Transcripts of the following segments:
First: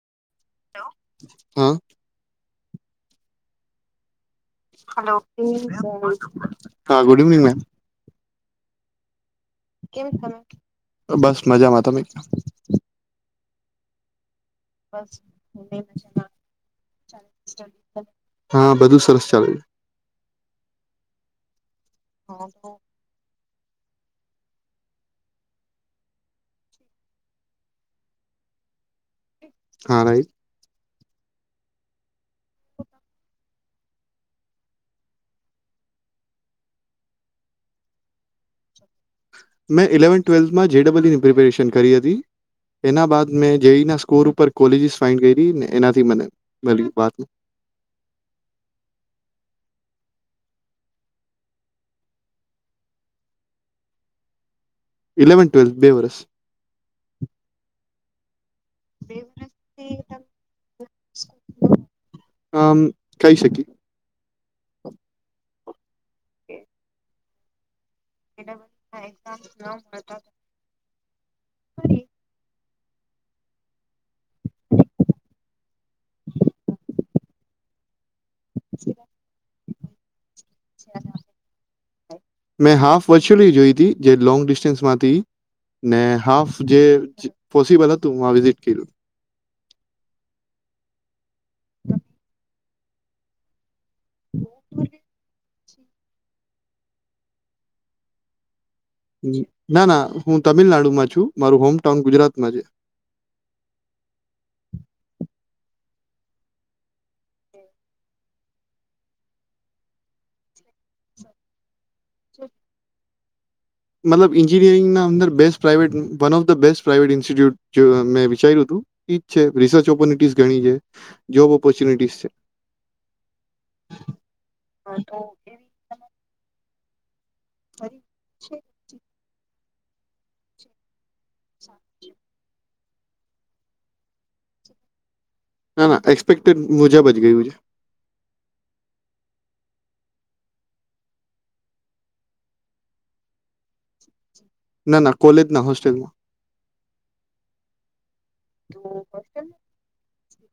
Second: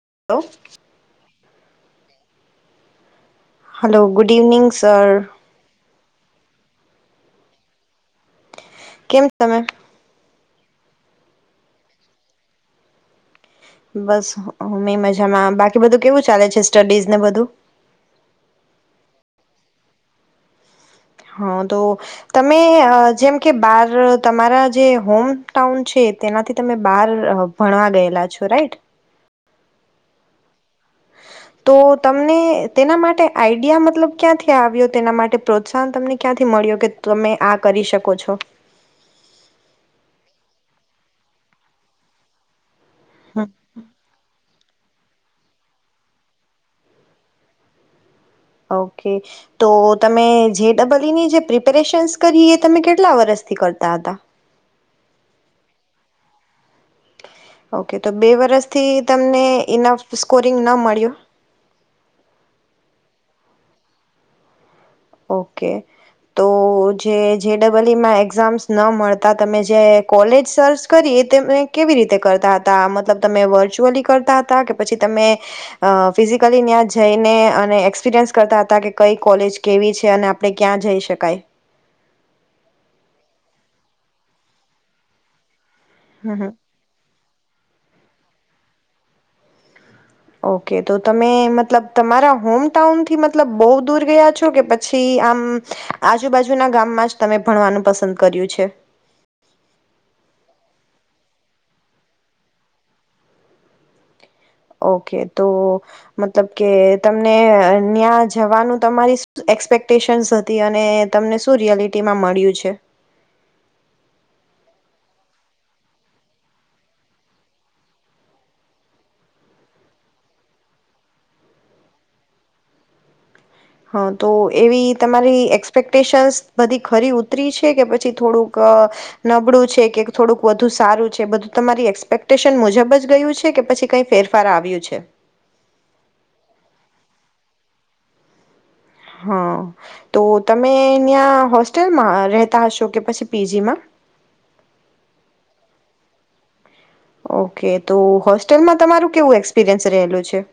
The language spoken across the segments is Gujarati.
[unintelligible] હા. હલો. Good evening sir. હા ગુડ ઇવનિંગ મેમ. કેમ તમે કેમ [unintelligible] બસ મજામાં. તમે? બસ મે મજામાં બાકી બધું કેવું ચાલે છે સ્ટડીઝ ને બધું હા બધું સરસ [inaudible] હા તો તમે અ જેમ કે બાર તમારા જે હોમ ટાઉન છે તેનાથી તમે બાર ભણવા ગયેલા છો રાઈટ. હા રાઈટ. તો તમને તેના માટે આઈડિયા મતલબ ક્યાંથી આવ્યો તેના માટે પ્રોત્સાહન તમને ક્યાંથી મળ્યો કે તમે આ કરી શકો છો. મેં ઇલેવન્થ ટ્વેલ્થમાં જેડબલ્યુુની પ્રિપેરેશન કરી હતી. એના બાદ હમ, મેં જેયઈ ના સ્કોર ઉપર કોલેજીસ ફાઈન્ડ કરી ને એનાથી મને મળ્યું વાત. ઓકે તો તમે જે ડબલઈ ની જે પ્રિપેરેશન્સ કરી એ તમે કેટલા વરસથી કરતા હતા. ઇલેવનથ ટ્વેલ્થ બે વર્ષ. ઓકે તો બે વરસ થી તમને ઇનફ સ્કોરિંગ ન મળ્યો ખઈ શકીએ. ઓકે. તો જે [unintelligible] વલીમાં એક્ઝામ્સ ન મળતા તમે જે કોલેજ સર્સ કરી એ તેવે કેવી રીતે કરતા તા મતલબ તમે વર્ચ્યુઅલી કર તા તા કે પછી તમે અહ ફિઝિકલી ત્યા જઈને અને એક્સપિરિયન્સ કરતા હતા કે કઈ કોલેજ કેવી છે અને આપણે ક્યાં જઈ શકાય? મેં હાફ વર્ચ્યુઅલી જોઈ જે લોંગ ડિસ્ટન્સ માં હતી ઈ. ને હમ હમ હાફ જે પોસિબલ હતું વા વિઝિટ કયરું. ઓકે તો તમે મતલબ તમારા હોમ ટાઉન થી મતલબ બોવ દૂર ગયા છો કે પછી આમ આજુબાજુના ગામમાં જ તમે ભણવાનું પસંદ કર્યું છે? ના-ના હું તમિલનાડુમાં છું, મારું હોમ ટાઉન ગુજરાતમાં છે. ઓકે તો મતલબ કે તમને ન્યાં જવાનું તમારી સ એક્સપેક્ટેશન હતી અને તમને શું રિયાલી તેમાં મળ્યું છે? મતલબ ઇન્જિનિયરિંગના અંદર best private one of the best private institute મેં વિચાર્યું તું, ઈ જ છે. રિસર્ચ ઓપોરનિટીઝ ઘણી છે, જોબ ઓપોર્ચ્યુનિટીઝ છે. હા તો એવી તમારી એક્સપેક્ટેશનસ બધી ખરી ઉ તરી છે કે પછી થોડુંક અહ નબળું છે કે થોડુંક વધુ સારું છે, બધું તમારી એક્પેક્ટેશન મુજબ જ ગયું છે કે પછી કાઈ ફેરફાર આવ્યું છે? ના, ના એક્સપેક્ટડ મુજબ જ ગયું છે. હા તો તમે ન્યાં હોસ્ટેલમાં રહેતા હશો કે પછી પીજીમાં? ના, ના કોલેજ ના હોસ્ટેલમાં. ઓકે તો હોસ્ટેલમાં તમારું કેવું એક્સપિરિયન્સ રહેલું છે?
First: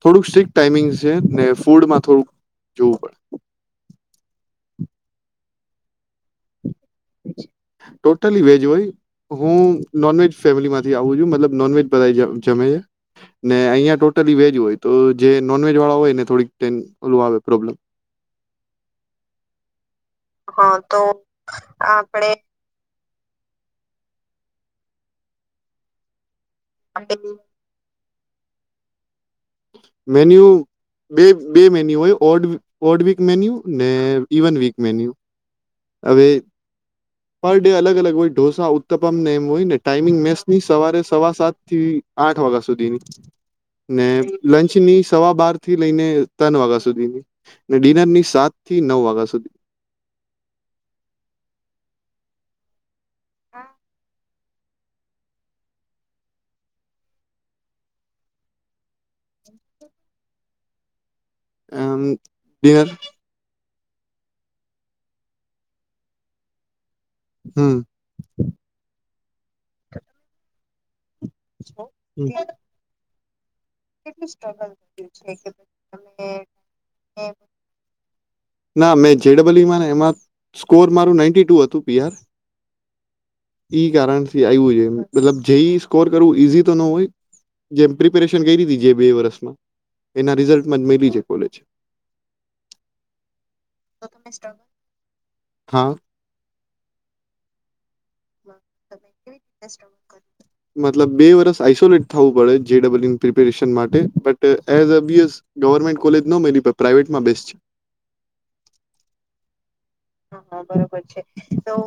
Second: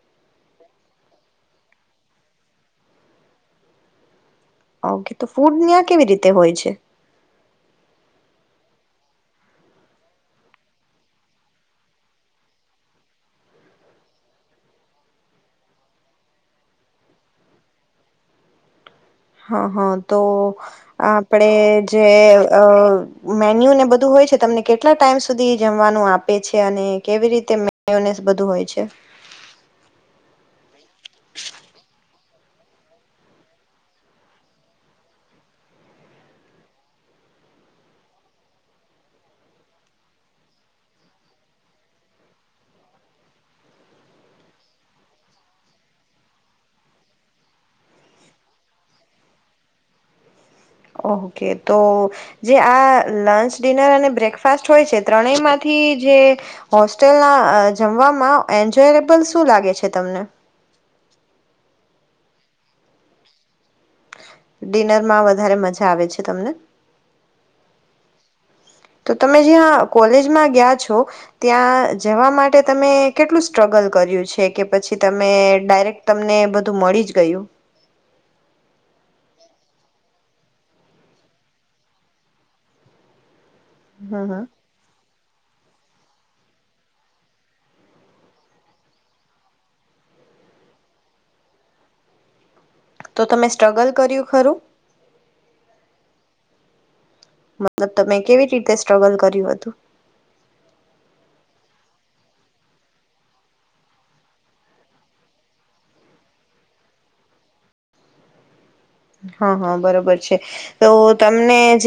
થોડુંક સ્ટ્રિક ટાઈમિંગ છે, ને ફૂડમાં થોડુંક જોવું પડે. ઓકે. તો ફૂડ ન્યાં કેવી રીતે હોય છે? ટોટલી વેજ હોય, હું નોનવેજ ફેમિલી માંથી આવું છું. મતલબ નોનવેજ બધાય જ જમે, ને અહીંયા ટોટલી વેજ હોય તો જે નોનવેજ વાળા હોય એને થોડીક ટેન ઓલું આવે પ્રોબ્લેમ. હા, હા. તો આપડે જે અહ મેન્યુ ને બધું હોય છે, તમને કેટલા ટાઈમ સુધી જમવાનું આપ પે છે અને કેવી રીતે [unintelligible] બધું હોય છે. મેન્યુ બે-બે મેન્યુ હોય, ઓડ-ઓડ વીક ને ઇવન વીક મેન્યુ. હવે પર ડે અલગ અલગ હોય. ઢોસા ઉત્તપમ ને એમ હોય ને ટાઈમિંગ મેસની સવારે સવા સાત થી આઠ વાગા સુધીની ને લંચની સવા બાર થી લઈને તન વાગા સુધીની ને ડિનરની સાત થી નવ વાગા સુધી. ઓહકે, તો જે આ લંચ, ડિનર અને બ્રેક ફાસ્ટ હોય છે. ત્રણેયમાંથી જે હોસ્ટેલના જમવામાં એન્જોયલેબલ શું લાગે છે તમને? અમ્મ ડિનર. ડિનરમાં વધારે મજા આવે છે તમને? હમ્મ. તો તમે જ્યાં કોલેજમાં ગ્યા છો. ત્યાં જવા માટે તમે કેટલું સ્ટ્રગલ કર્યું છે કે પછી તમે ડાયરેક્ટ તમને બધું મળી જ ગયું? બલ ઈમાં ને એમાં સ્કોર મારું નાઈન્ટી ટુ હતું પી આર. ઈ હા હા કારણથી આયવું છે એમ. મતલબ જે ઈ ઈ સ્કોર કરવું ઈઝી તો નો હોય. જેમ પ્રિપેરે શન કયરીતિ જે બે વરસમા એના રિઝલ્ટમાં જ મયલી છે કોલેજ. તો તમે સ્ટ્રગલ કર્યું ખરું? હા. તો તમે કેવી રીતે સ્ટ્રગલ કર્યું હતું? મતલબ બે વર્ષ આઈસોલેટ થાવું પડે જે ડબલ ઈની પ્રિપેરેશન માટે. બટ એઝ એબયસ ગવર્મેન્ટ કોલેજ નો મયલી પણ પ્રાઇવેટમાં બેસ્ટ છે. હં, હં. હમ્મ,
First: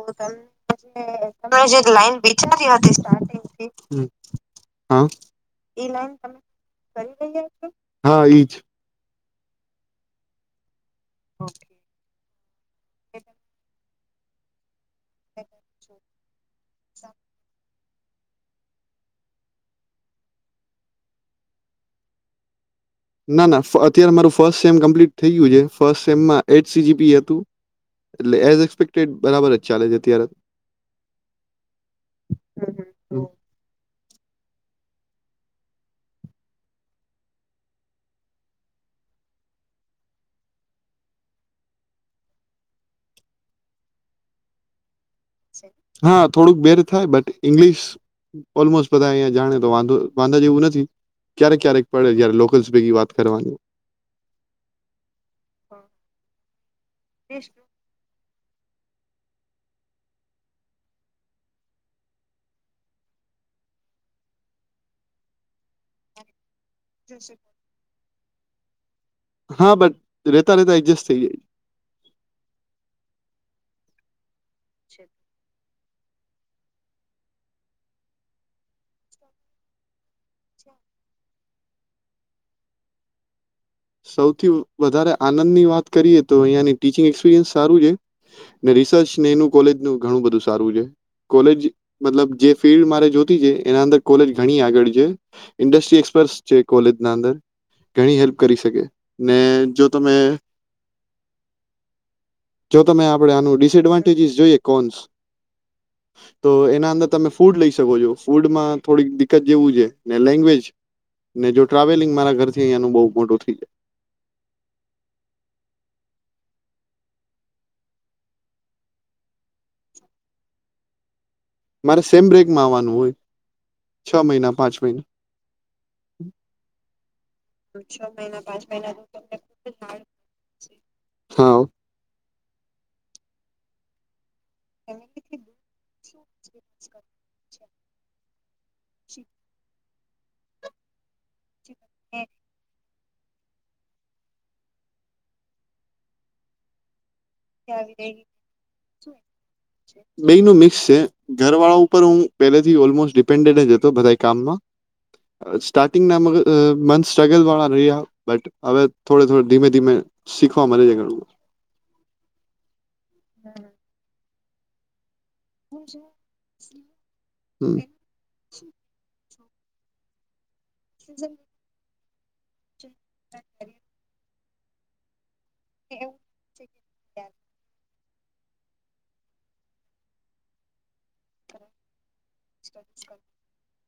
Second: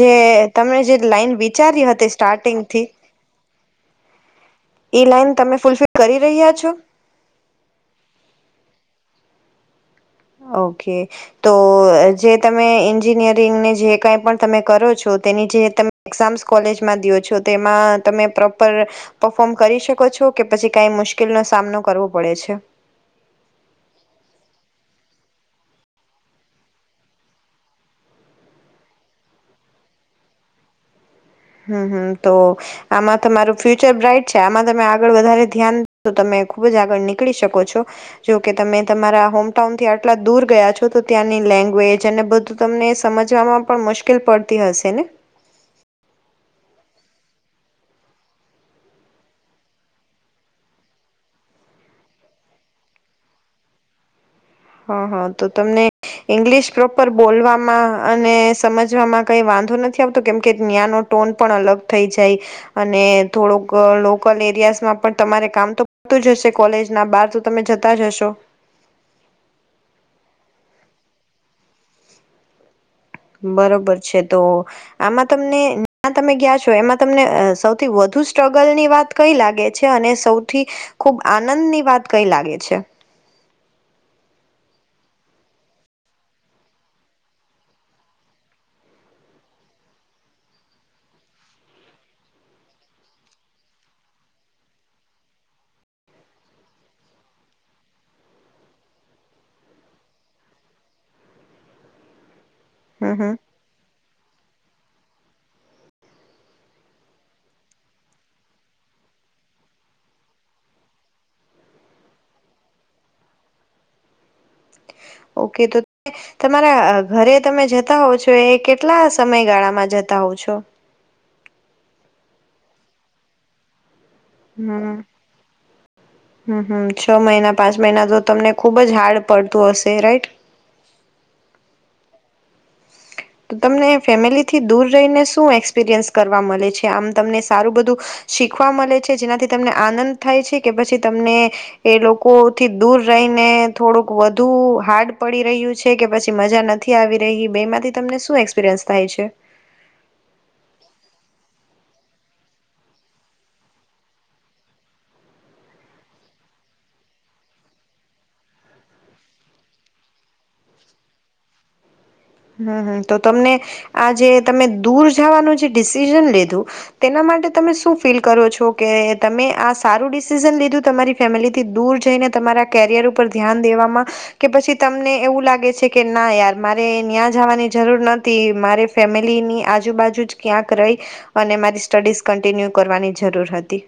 જે તમે જે લાઈન વિચારી હતી સ્ટાર્ટિંગથી એ લાઈન તમે ફૂલફિલ કરી હં, રહ્યા છો હા ઈજ. ઓકે. તો જે તમે એન્જિનિયરિંગને જે કંઈ પણ તમે કરો છો તો તેની જે તમે એક્ઝામસ કોલેજમાં દ્યો છો તેમાં તમે પ્રોપર પફોર્મ કરી શકો છો કે પછી કાય મુશ્કીલનો સામનો કરવો પડે છે? ના, ના, ફ અત્યારે મારું ફર્સ્ટ સેમ કમ્પ્લીટ થઈ ગ્યું જે. ફર્સ્ટ સેમમાં એટ સી જી પી હતું. એટલે એઝ એક્સપેક્ટેડ બરાબર જ ચાલે છે અત્યારે. હમ્મ, હમ્મ, તો આમાં હમ. તમારું ફ્યુચર બ્રાઈટ છે. આમાં તમે આગળ વધારે ધ્યાન તો તમે ખુબ જ આગળ નીકળી શકો છો. જોકે તમે તમારા હોમટાઉન થી આટલા દૂર ગયા છો, તો ત્યાંની લેંગ્વેજ અને બધું તમને સમજવામાં પણ મુશ્કેલ પડતી હશે ને? હા, થોડુંક બેર થાય. બટ, ઈંગ્લિશ ઓલમોસ્ટ બધા અયા જાણે તો વાંધો વાંધા જેવું નથી. ક્યારેક ક્યારેક પડે જારે લોકલ્સ ભેગી વાત કરવાની હોય. હં, હં, તો તમને ઈંગ્લિશ પ્રોપર બોલવામાં અને સમજવામાં કઈ વાંધો નથી આવતો કેમ કે, ન્યાનો ટોન પણ અલગ થઈ જાય અને થોડોક લોકલ એરિયાઝમાં પણ તમારે કામ તો તું જ હશે. કોલેજના બાર તો તમે જતા જ હશો. તો હા, બટ રેતા રેતા એડજસ્ટ થઈ જાય બરોબર છે. તો આમાં તમને જ્યાં તમે ગયા છો એમાં તમને સૌથી વધુ સ્ટ્રગલની વાત કઈ લાગે છે અને સૌથી ખૂબ આનંદની વાત કઈ લાગે છે? સૌથી વધારે આનંદની વાત કરીએ તો અઈયાની ટીચિંગ એક્સપિરિયન્સ સારું છે ને રિસર્ચ ને એનું કોલેજનું ઘણું બધું સારું છે, કોલેજ મતલબ જે ફિલ્ડ મારે જોતી છે એના અંદર કોલેજ ઘણી આગળ છે, ઇન્ડસ્ટ્રી એસપરર્સ છે કોલેજનાં અંદર ઘણી હેલ્પ કરી શકે ને જો તમે જો તમે હમ આપડે હમ આનું ડિસએડવાન્ટેજીસ જોઈએ કોન્સ તો એના અંદર તમે ફૂડ લઈ શકો છો, ફૂડમાં થોડી દિકકત જેવું છે ને લેંગ્વેજ ને જો ટ્રાવેલિંગ મારા ઘરથી અંયાનું બઉ મોટો થઈ જાય ઓ કે તો તમારા ઘરે તમે જતા હોવ છો એ કેટલા સમયગાળામાં જતા હોવ છો? મારે સેમ બ્રેકમાં આવવાનું હોય. છ મહિના પાંચ હમ્મ, મહિના હમ્મ, હમ્મ, છ મહિના પાંચ મહિના તો તમને ખુબ જ હાર્ડ પડતું હશે રાઈટ? હા તો તમને ફેમિલી થી દૂર રહીને શું એક્સપિરિયન્સ કરવા મલે છે, આમ તમને સારું બધું શી ખવા મલે છે જેનાથી તમને આનંદ થાય છે કે પછી તમને એ લોકોથી દૂર રહીને થોડુંક વધુ હાર્ડ પડી રહ્યું છે, કે પછી મજા નથી આવી રહી બે બેયનું મિક્સ છે, ઘરવાળો પર હું પેલેથી ઓલમોસ્ટ ડિપેન્ડન્ટ જ અતો બધાય કામમાં સ્ટાર્ટિંગનાં મંથ્સ સ્ટ્રગલવાળા રહ્યા હવે થોડ થોડે ધીમે ધીમે શીખવા મલે છે ઘણુ હમ્મ, હમ્મ, તો તમને આ જે તમે દૂર થવાનું જે ડિસિઝન લીધું, તેના માટે તમે હમ શું ફીલ કરો છો કે તમે આ સારું ડિસિઝન લીધ ધુ તમારી ફેમિલીથી દૂર જઈને તમારા કેરિયર ઉપર ધ્યાન દેવામાં કે પછી તમને એવું લાગ ગે છે કે ના યાર મારે ન્યાં જાવાની જરૂર ન થી મારે ફેમિલીની આજુબાજુ જ ક્યાંક રઈ અને મારી સ્ટડીઝ કન્ટિન્યુ કરવાની જરૂર હતી.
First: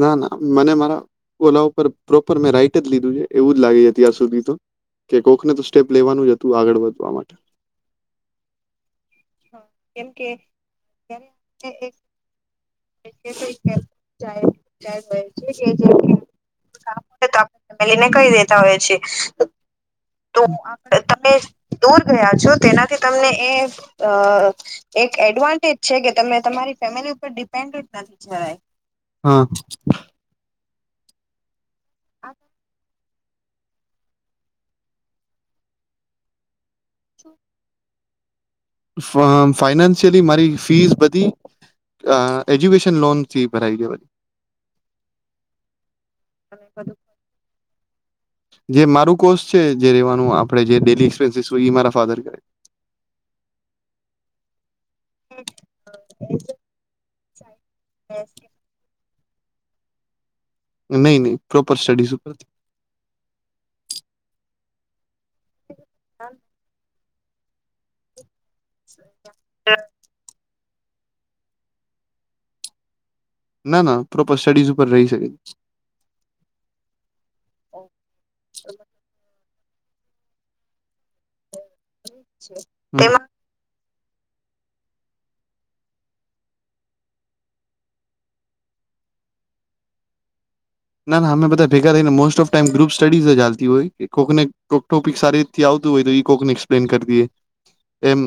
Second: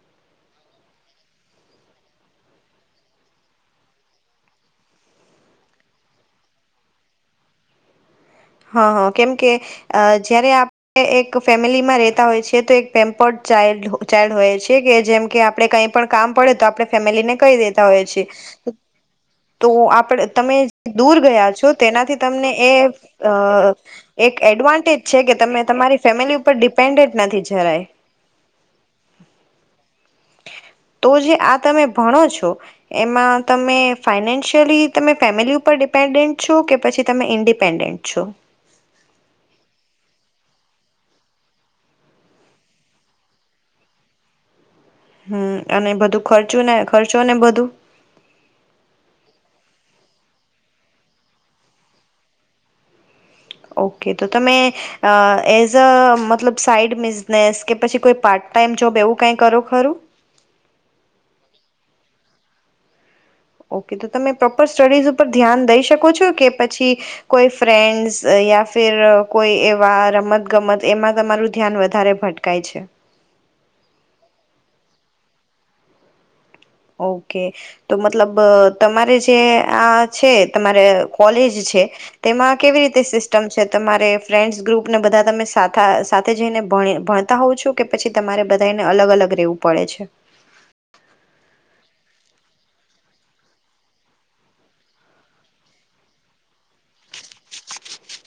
ના ના મને મારા ઓલા ઉપર પ્રોપર મેં રાઈટ જ લીધું છે એવું જ લાગી અતી આજ સુધી તો કે કોકને તો સ્ટેપ લેવાનું જ હતું આગળ વધવા માટે હા હા કેમકે અ જયારે આપણે એક ફેમિલીમાં રેતા હોય છી તો એક પેમ્પર્ડ ચાલ્ ચાઇલ્ડ હોય છે. કે જેમ કે આપણે કઈ પણ કામ પડે તો આપણે ફેમિલીને કહી દેતા હોય છે તો આપડે તમે દૂર ગયા છો તેનાથી તમને એ અ એ એક એડવાન્ટેજ એક છે કે તમે એડવાન્ટેજ છે તમારી કે તમે ફેમિલી ઉપર તમારી ફેમિલી ડિપેન્ડન્ટ ઉપર નથી જરાય ડિપેન્ડન્ટ નથી જવાય. [inaudible] તો જે આ તમે ભણો છો એમાં તમે ફાઈનાન્શિયલી તમે ફેમિલી ઉપર ડિપેન્ડન્ટ છો કે પછી તમે ઇન્ડિપેન્ડેન્ટ છો ફા ફાઈનાન્શિયલી મારી ફીસ બધી અ એજ્યુકેશન લોન થી ભરાઈ છે. હમ્મ અને બધું ખર્ચું ને ખર્ચો ને બધું? જે મારું કોર્સ છે જે રેવાનું આપડે [unintelligible] મારા ફધર કરે છે. ઓકે તો તમે એઝ અ મતલબ સાઈડ બિઝનેસ કે પછી કોઈ પાર્ટ ટાાઈમ જોબ એવું કઈ કરો ખરું? નહી નહી પ્રોપર સ્ટડીઝ ઉપર. ઓકે તો તમે પ્રોપર સ્ટડીઝ પર ધ્યાન દઈ શકો છો કે પછી કોઈ ફ્રેન્ડ્સ યા ફિર કોઈ એવા રમત ગમત એમાં તમારું ધ્યાન વધારે ભટકાય છે. ના ના પ્રોપર સ્ટડીઝ ઉપર રહી શકે. ઓકે તો મતલબ તમારે જે આ છે તમારે કોલેજ છે તેમાં કેવી રીતે સિસ્ટમ છે તમાર ફ્રેન્ડસ ગ્રુપને બધા તમે સાથા સાથે જઈને ભણે ભણતા હોઉ છું કે પછી તમારે બધા એને અલગ અલગ રેવું પડે છે? ના ના અમે બધા ભેગા રહીને most of time group studies હાલતી હોય કોકને કોક ટોપિક સારી રીથી આવતું હોય તો કોકને એક્સપ્લેન કરી દએ એમ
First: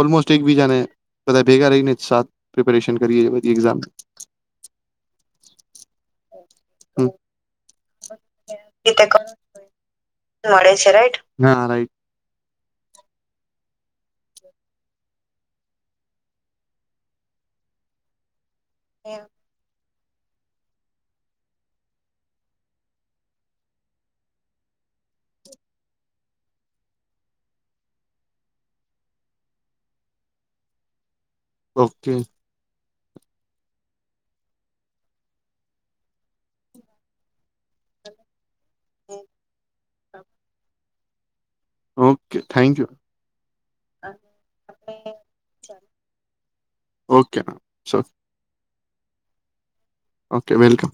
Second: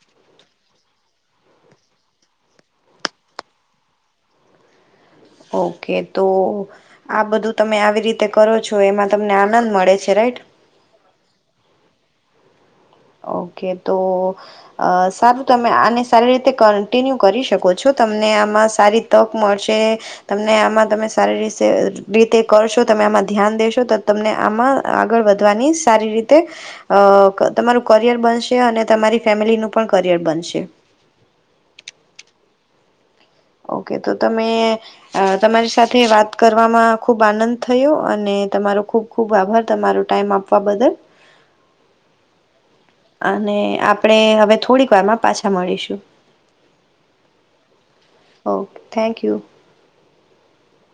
ઓલમોસ્ટ એકબીજાને બધા ભેગા રહીને સા પ્રિપરેશન કરીએ બધી એક્ઝામ. ઓકે તો આ બધું તમે આવી રીતે કરો છો એમાં તમને આનંદ મળે છે રાઈટ? હા રાઈટ. ઓકે તો સારું તમે આને સારી રીતે કન્ટિન્યુ કરી શકો છો તમને આમાં સારી તક મળશે. તમને આમાં તમે સારી રીસે રીતે કરશો તમે આમાં ધ્યાન દેશો તો તમને આમાં આગળ વધવાની સારી રીતે અ તમારું કરિયર બનશે અને તમારી ફેમિલીનું પણ કરિયર બનશે. ઓકે ઓકે તો તમે તમારી સાથે વાત કરવામાં ખુબ આનંદ થયો અને તમારો ખૂબ ખૂબ આભાર તમારો ટાઈમ આપવા બદલ. ઓકે થેન્ક યુ અને આપણેે હવે થોડીક વાર માં પાછા મળીશું. Okay ma'am okay thank you. Okay welcome.